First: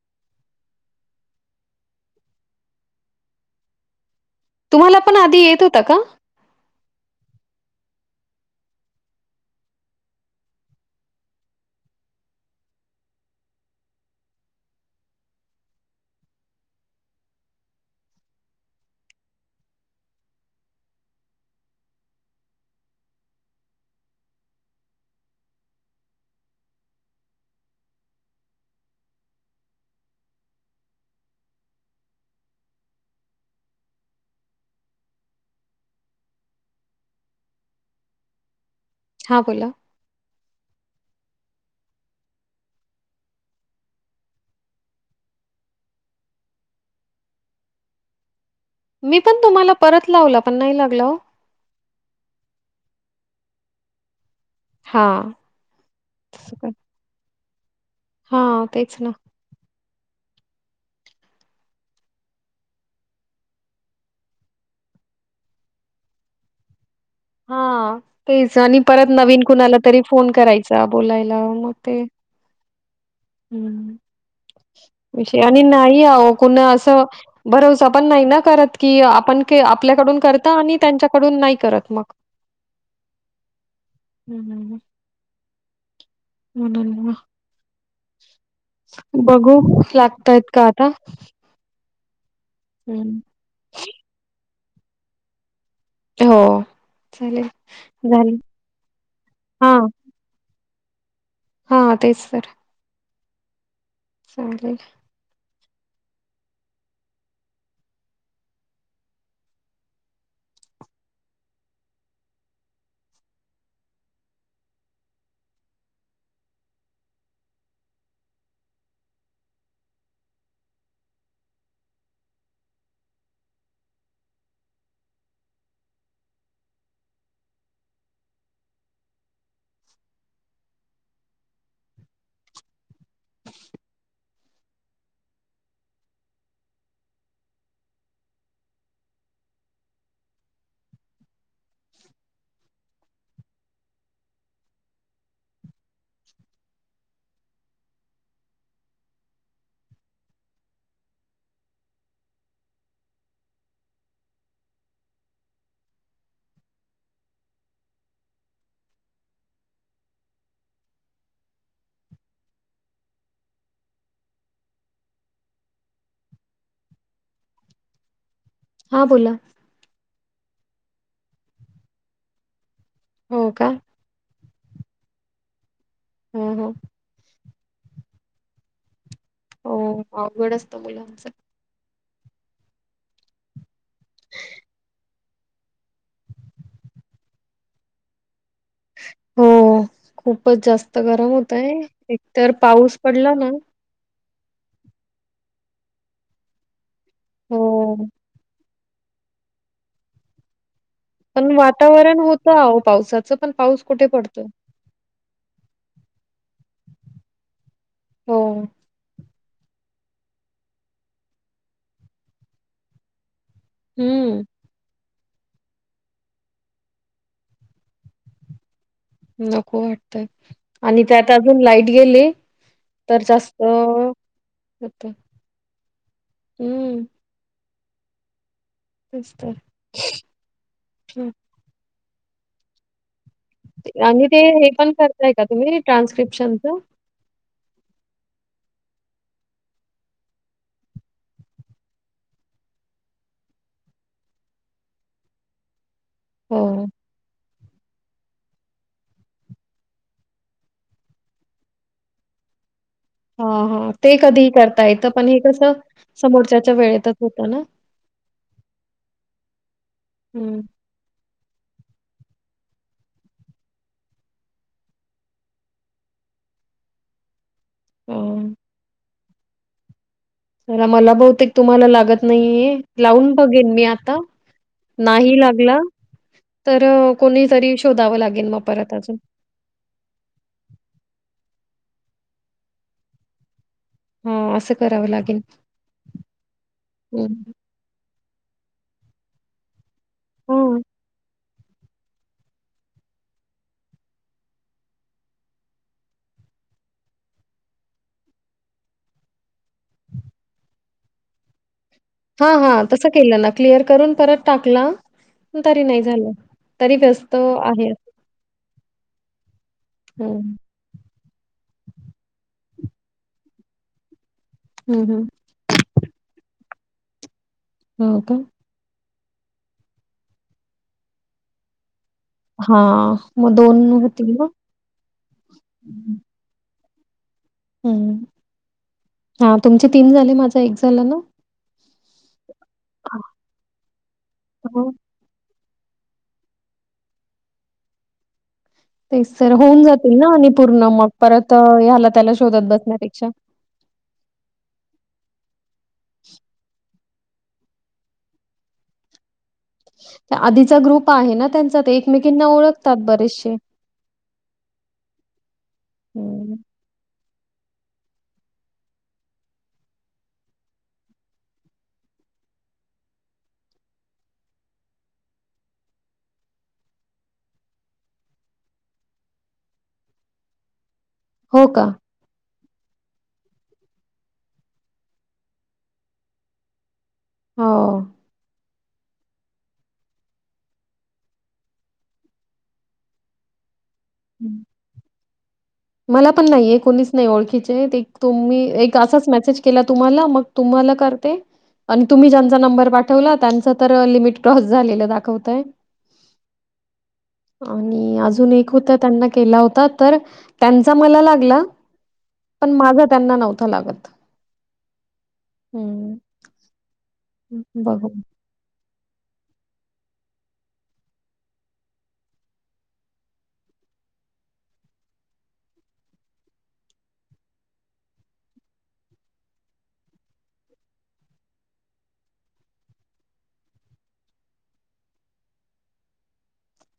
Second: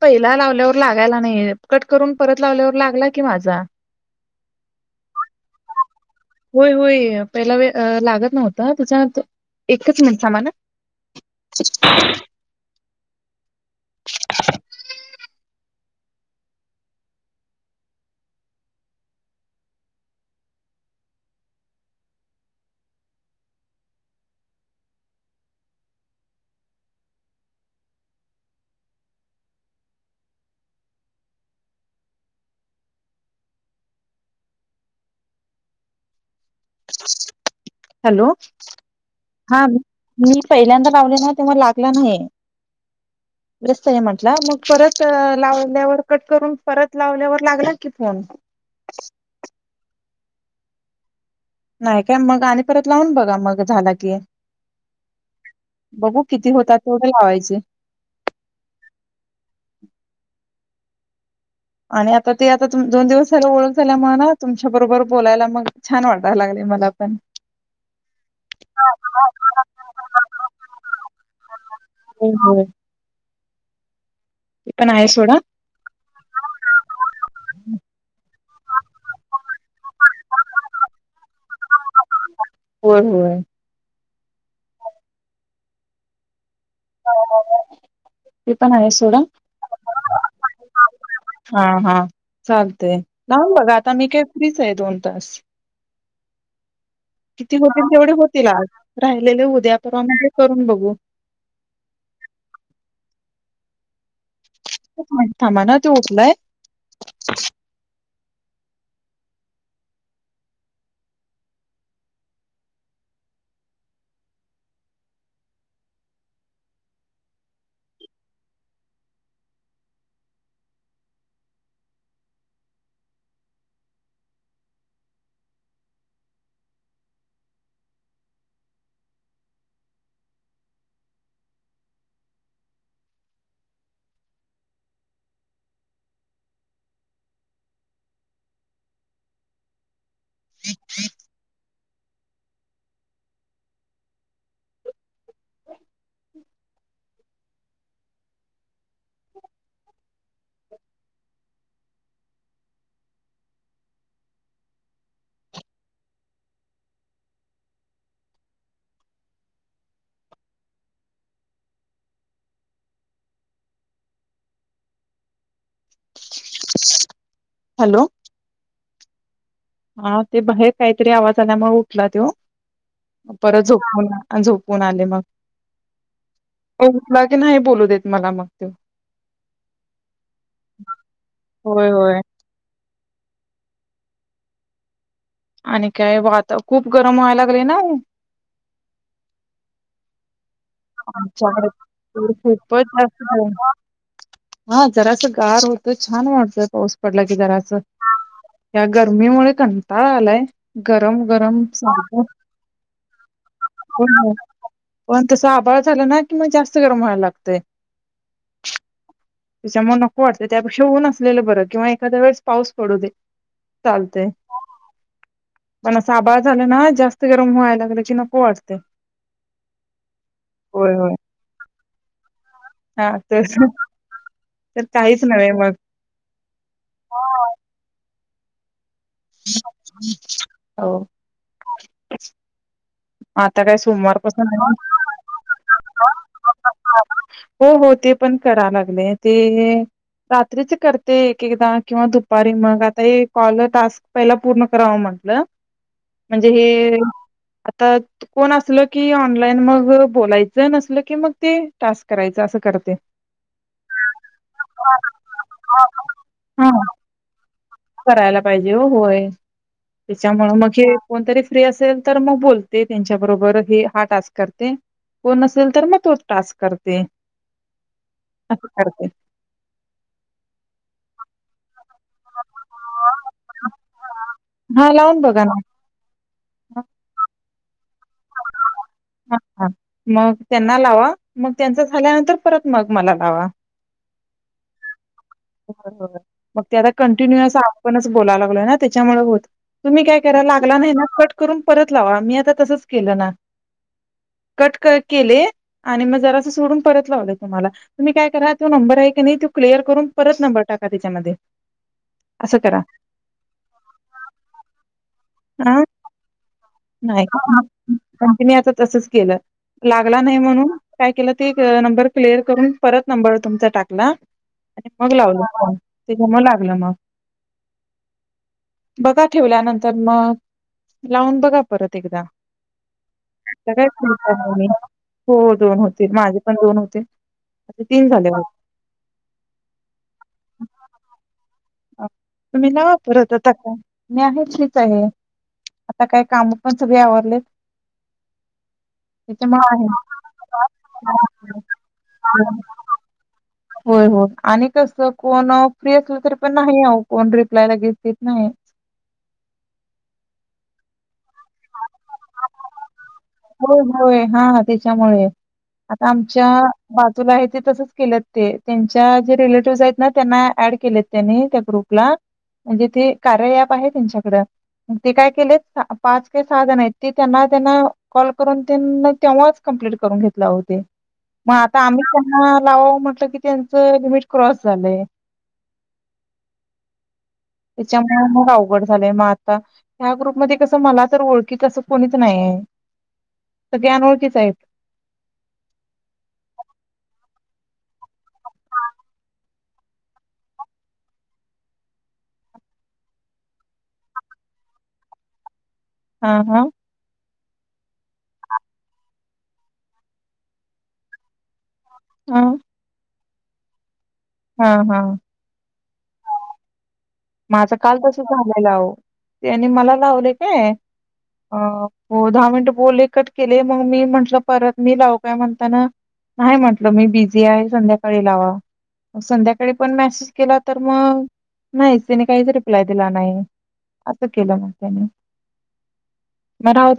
पहिला लावल्यावर लागायला नाही, कट करून परत लावल्यावर लागला की माझा तुम्हाला पण आधी येत होता का होय होय पहिला वेळ लागतं नव्हता त्यांच्यानंतर एकच मिंट थांबा ह हॅलो हां, हा बोला. मी पहिल्यांदा लावलेला ना तेव्हा लागला नाही, व्यस्त म्हटलं मग परत लावल्यावर कट करून परत लावल्यावर लागला कि फोन मी पण तुम्हाला परत लावलं पण नाही लागल नाही काय मग आणि परत लावून बघा मग झाला की हां, बघू किती तसं काय होतात तेवढे लावायचे हां, तेच ना. आणि आता ते आता दोन दिवस झालं ओळख झाल्यामुळे ना तुमच्या बरोबर बोलायला मग छान वाटायला लाग मला पण. हा तेच आणि परत होय, नवीन कुणाला तरी फोन करायचा बोलायला मग ते होय. हम्म ते पण आहे सोडा. विषय आणि नाही आ कुणा असं भरवसा पण नाही ना करत की आपण आपल्याकडून करत आणि त्यांच्याकडून नाही करत मग होय, होय. हम् हम् हम म्हणून ते पण आहे सोडा. बघू लागताय का आता चालते हं, नाहून बघा आता मी काय फ्री आहे दोन तास हो, चालेल. किती होतील तेवढे झाली होतील आज राहिलेले उद्या परवामध्ये करून बघू हो हा तेच सर सले एक मिनिट थांबा ना त उचलाय [unintelligible] [unintelligible] हॅलो हां बोला हा ते बाहेर काहीतरी आवाज आल्यामुळे उठला तो हो परत का? झोप झप फन आले मग हम हो उठला नाही हे बोलू देत मला मग त हो अवघड असत मुलांचं होय होय. आणि काय वातावरण खूप गरम व्हायला लागले ना हो खूप खूपच जास्त गरम आमच्याकडे होतय तर एकतर खूपच पाऊस जास्त पडला ना गरम हा जरास गार होत छान वाटतंय पडलं की हो जराचं या गर्मीमुळे कंटाळा आलाय गरम पण गरम सारखं वातावरण होतं आव पावसाचं पण पाऊस कुठे पडत ह आभाळ झाला ना कि मग जास्त गरम व्हायला लागते हो. त्याच्यामुळे नको वाटत त्यापेक्षा ऊन असलेलं बरं किंवा एखाद्या वेळेस पाऊस पडू दे चालते हम्म पण असं आभाळ झाला ना जास्त गरम व्हायला लागलं की नको वाटते नको होय आणि होय. त्यात अजून लाईट गेले हा तर तर होतं काहीच नव्हे मग हम्म तेच तर हं. ब [unintelligible] आता काय आणि ते सोमवारपासून हे पण करताय का तुम्ही ट्रान्स्क्रिप्शनच? हो हो ते पण करा लाग ते रात्रीच करते एक एकदा किंवा दुपारी मग आता कॉल टास्क पहिला पूर्ण करावं म्हटलं म्हणजे हो हे कोण असलं की ऑनलाईन मग बोलायचं नसल की मग ते टास्क करायचं असं करते हा हा ते कधीही करता येतं पण हे कसं समोरच्याच्या हा वेळेतच होतं ना करायला पाहिजे हो होय त्याच्यामुळे मग हे फ्री असेल तर मग बोलते त्यांच्याबरोबर हा टास्क करते कोण असेल तर मग तोच टास्क करते हम्म. अ करते [unintelligible] चला मला बहुतेक तुम्हाला लाग नाही लावून बघेल मी आता हा लावून नाही बघा ना लागला तर कोणी तरी शोधवं लागेल मला हा हा मग त्यांना लावा मग त्यांच झाल्यानंतर परत मग मला लावा हा असं करावं लागेल मग त्याला हं, कंटिन्युअस आपण बोलायला लागलो ना त्याच्यामुळे होत तुम्ही काय करा लागला हं. नाही ना कट कर परत लावा मी आता तसच केलं ना कट केले आणि मग जरा सोडून परत लावलं तुम्हाला तुम्ही काय करा त नंबर आहे की नाही क्लियर करून परत नंबर टाका त्याच्यामध्ये हा असं हा करा तसं केलं ना क्लिअर करून परत टाकला हा तरी नाही झालं तरी नाही व्यस्त आहे. कंटिन्यू आता तसंच केलं.. लागला नाही हं, म्हणून काय केलंत... तिनी नंबर क्लिअर करून परत नंबर तुमचा टाकला आता हं, मग हं. लावला ते जमू लागलं ना हो का... बघा ठेवल्यानंतर मग लावून बघा.. परत एकदा हां, मग काय होतील ना? हो दोन होते माझे पण दोन होते असे तीन हम् झाले हा तुमचे तीन झाले माझा एक वाटतं झाला ना तुम्ही ना हां, परत आता का माझे च हां. आहे आता काय काम पण सगळे आवरलेत.. ते सर्व त्याच्यामुळे होऊन आहे. जातील ना आणि पूर्ण मग परत ह्याला त्याला शोधत बसण्यापेक्षा होय हो आणि कस कोण फ्री असल तरी पण नाही कोण रिप्लाय पन देत नाही आधीचा ग्रुप आहे ना त्यांचा ते एकमेकींना ओळखतात बरेचसे. हो होय, हा हा त्याच्यामुळे आता आमच्या हम्म. तुला आहे ते तसच केलंत ते त्यांच्या जे रिलेटिव्हज आहेत ना त्यांना ऍड केलेत त्यांनी त्या ग्रुपला म्हणजे ते कार्य ऍप आहे त्यांच्याकड ते काय केलेत, पाच का सहा जण आहेत ते त्यांना- त्यांना कॉल करून तेन.. तेव्हाच कमप्लीट करून घेतले होते.. मग हो आता का? आम्ही [inaudible] करणार लावावं म्हंटलं की त्यांचे लिमिट क्राॅस झालंय हो. त्याच्यामुळे मग अवघड अवघड झालय मग आता ह्या ग्रुप मध्ये कस मला तर ओळखीत असं कोणीच नाही आहे सगळे अनोळखीच आहेत मला पण नाहिये कुणीच नाही ओळखीचे तुम्ही एक असाच मेसेज केला तुम्हाला मग तुम्हाला करते आणि तुम्ही ज्यांचा नंबर पाठवला त्यांच तर लिमिट क्रॉस झालेलं दाखवतय हा हा आणि अजून एक होत त्यांना केला होता तर त्यांचा मला लागला.. हा पण माझा त्यांना नव्हतां लागत.. हा- हा.. हम्म [inaudible] माझं काल बघू तस झालेल अहो.. त्यानी मला लावले काय अ हो दहा मिनट बोलले कट केले, मग मी म्हटलं परत मी लावू काय म्हणताना नाही म्हटलं मी बिझी आहे संध्याकाळी लावा मग संध्याकाळी पण मॅसेज केला तर मग नाहीच.. त्यांनी काहीच रिप्लाय दिला नाही असं केलं मग त्यानी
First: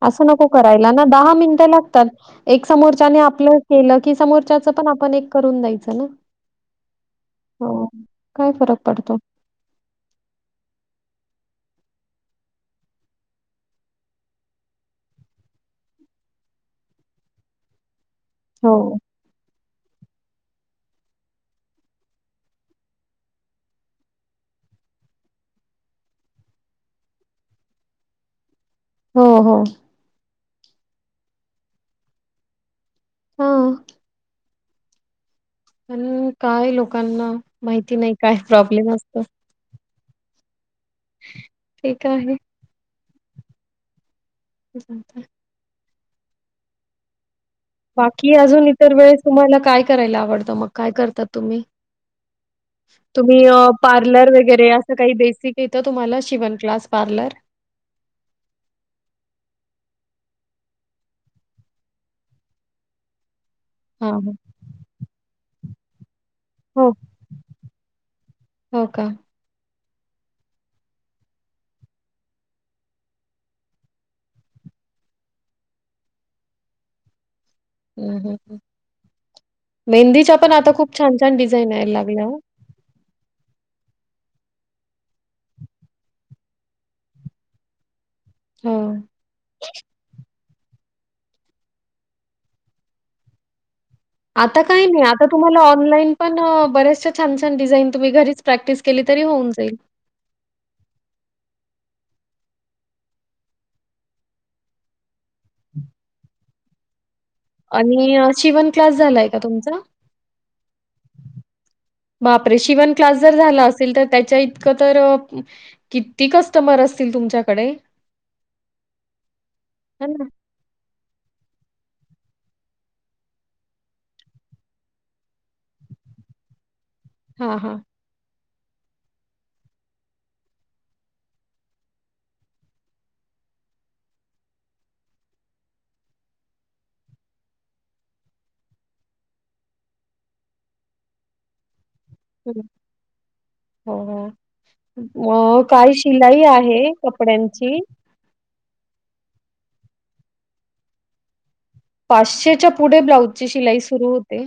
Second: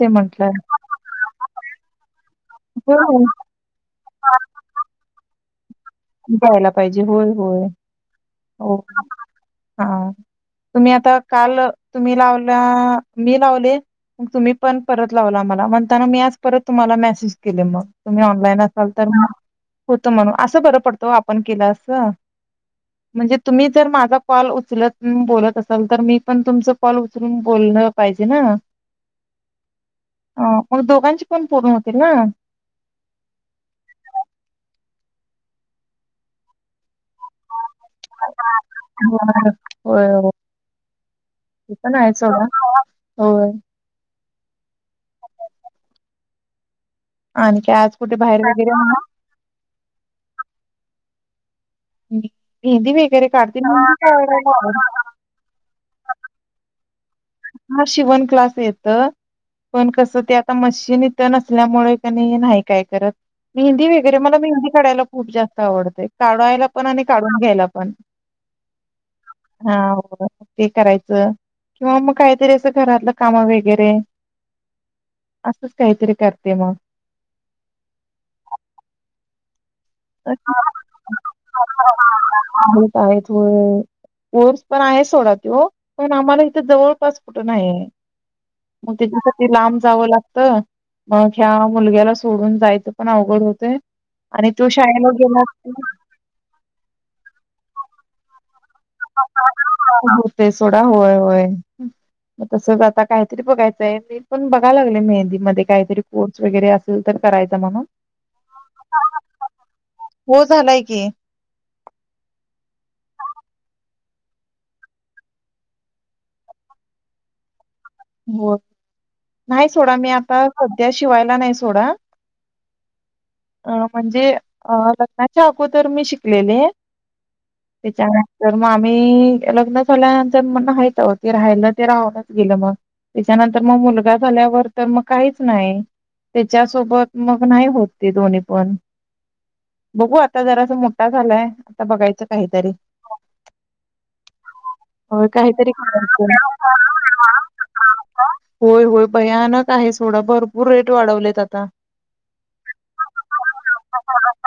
असं नको करायला ना दहा मिनटं लागतात एक समोरच्याने हो. आपलं केलं कि, समोरच्याच आपण पण एक करून जाईल. जायला पाहिजे होय -होय काय हो फरक पडतो? हा तुम्ही आता काल तुम्ही लावला मी लावले मग तुम्ही पण परत लावला मला म्हणताना मी आज परत तुम्हाला मेसेज केले मग तुम्ही ऑनलाईन हो, असाल तर मग पुढ तुम्हांना असं बर पडतो आपण केला अस म्हणजे तुम्ही जर माझा कॉल उचलत बोलत असाल तर मी पण तुमचा कॉल उचलून बोलल पाहिजे ना हो -हो अ मग दोघांचे पण पूर्ण होतील ना हो.. हम्म काय लोक लोकांना माहिती नाही काय प्रॉब्लेम असत होय ते पण आहे सोडा [inaudible] होय [inaudible] आणि काय आज कुठे बाकी बाहेर अजून वगैरे इतर वेळेस तुम्हाला काय करायला आवडतं मग? काय करतात तुम्ही? मेहंदी वगैरे तुम्ही काढते मेहंदी पार्लर काढायला वगैरे अस आवडते. काही बेसिक येत तुम्हाला शिवण क्लास? पार्लर? हा शिवण क्लास येत पण कस त्या आता मशीन इथं नसल्यामुळे कणय नाही काय करत. मेहंदी हां, वगैरे हां. मला मेहंदी काढायला खूप जास्त आवडतंय. काढायला पण हो, आणि काढून घ्यायला पण. हो का? ते करायचं. किंवा मग काहीतरी असं घरातलं काम वगैरे, असंच काहीतरी करते मग. हम्म हम्म हम्म मेहंदीचा आहेत पण आता खूप छान छान डिझाईन यायला लागल्या ओ. काय तो कोर्स पण आहे सोडा त्यो पण आम्हाला इथे जवळपास कुठ नाहीय. मग हो. त्याच्यासाठी लांब जावं लागत. मग ह्या मुलग्याला सोडून जायचं पण अवघड होतय. आता का नाही आ तुमला ऑनलाईन पण बऱ्याचशा छान छान डिझाइन मी घरीच. प्रॅक्टिस केली तरी होऊन जाईल. होते सोडा होय होय तसच आता काहीतरी बघायचंय मी पण बघाय लागलोय मेहंदी. मध्ये काहीतरी वगैरे असेल तर करायचा म्हणून. आणि शिवन क्लास झालाय का तुमचा? हो झालाय की बापरे शिवन क्लास जर झाला असेल तर त्याच्या इतकं तर किती कस्टमर असतील तुमच्याकडे. हो नाही सोडा है मी ना? आता सध्या शिवायला नाही सोड म्हणजे लग्नाच्या अगोदर मी शिकलेले. हां, हां. विचार तर मग आम्ही लग्न झाल्यानंतर मग [unintelligible] ते राहियलं ते राहूनच गेलं मग त्याच्यानंतर मग मुलगा झाल्यावर तर मग काहीच नाही त्याच्यासोबत मग नाही होत ते दोन्ही पण बघू आता जरा सा मोठा झालाय. बघायचं काहीतरी हो होय अ काहीतरी काय शिलाई आहे कपड्यांची. हा का होय होय भयानक आहे सोडा भरपूर रेट वाढवलेत आता. पाचशेच्या पुढे ब्लाऊजची शिलाई सुरू होते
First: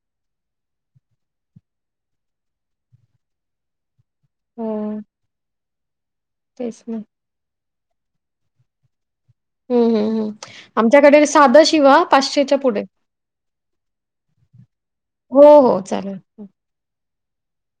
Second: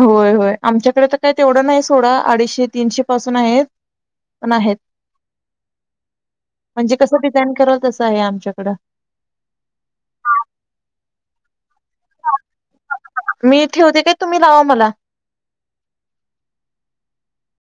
होय होय आमच्याकडे तर काही तेवढं नाही सोडा अडीचशे तीनशे पासून आहे पण आहेत हो, तेच म्हणजे ना. कस ते करतस आहे आमच्याकडं हम्म हम्म् आमच्याकडे साध पाचशे पुढ मी ठेवते काय तुम्ही लावा मला हो हो चालेल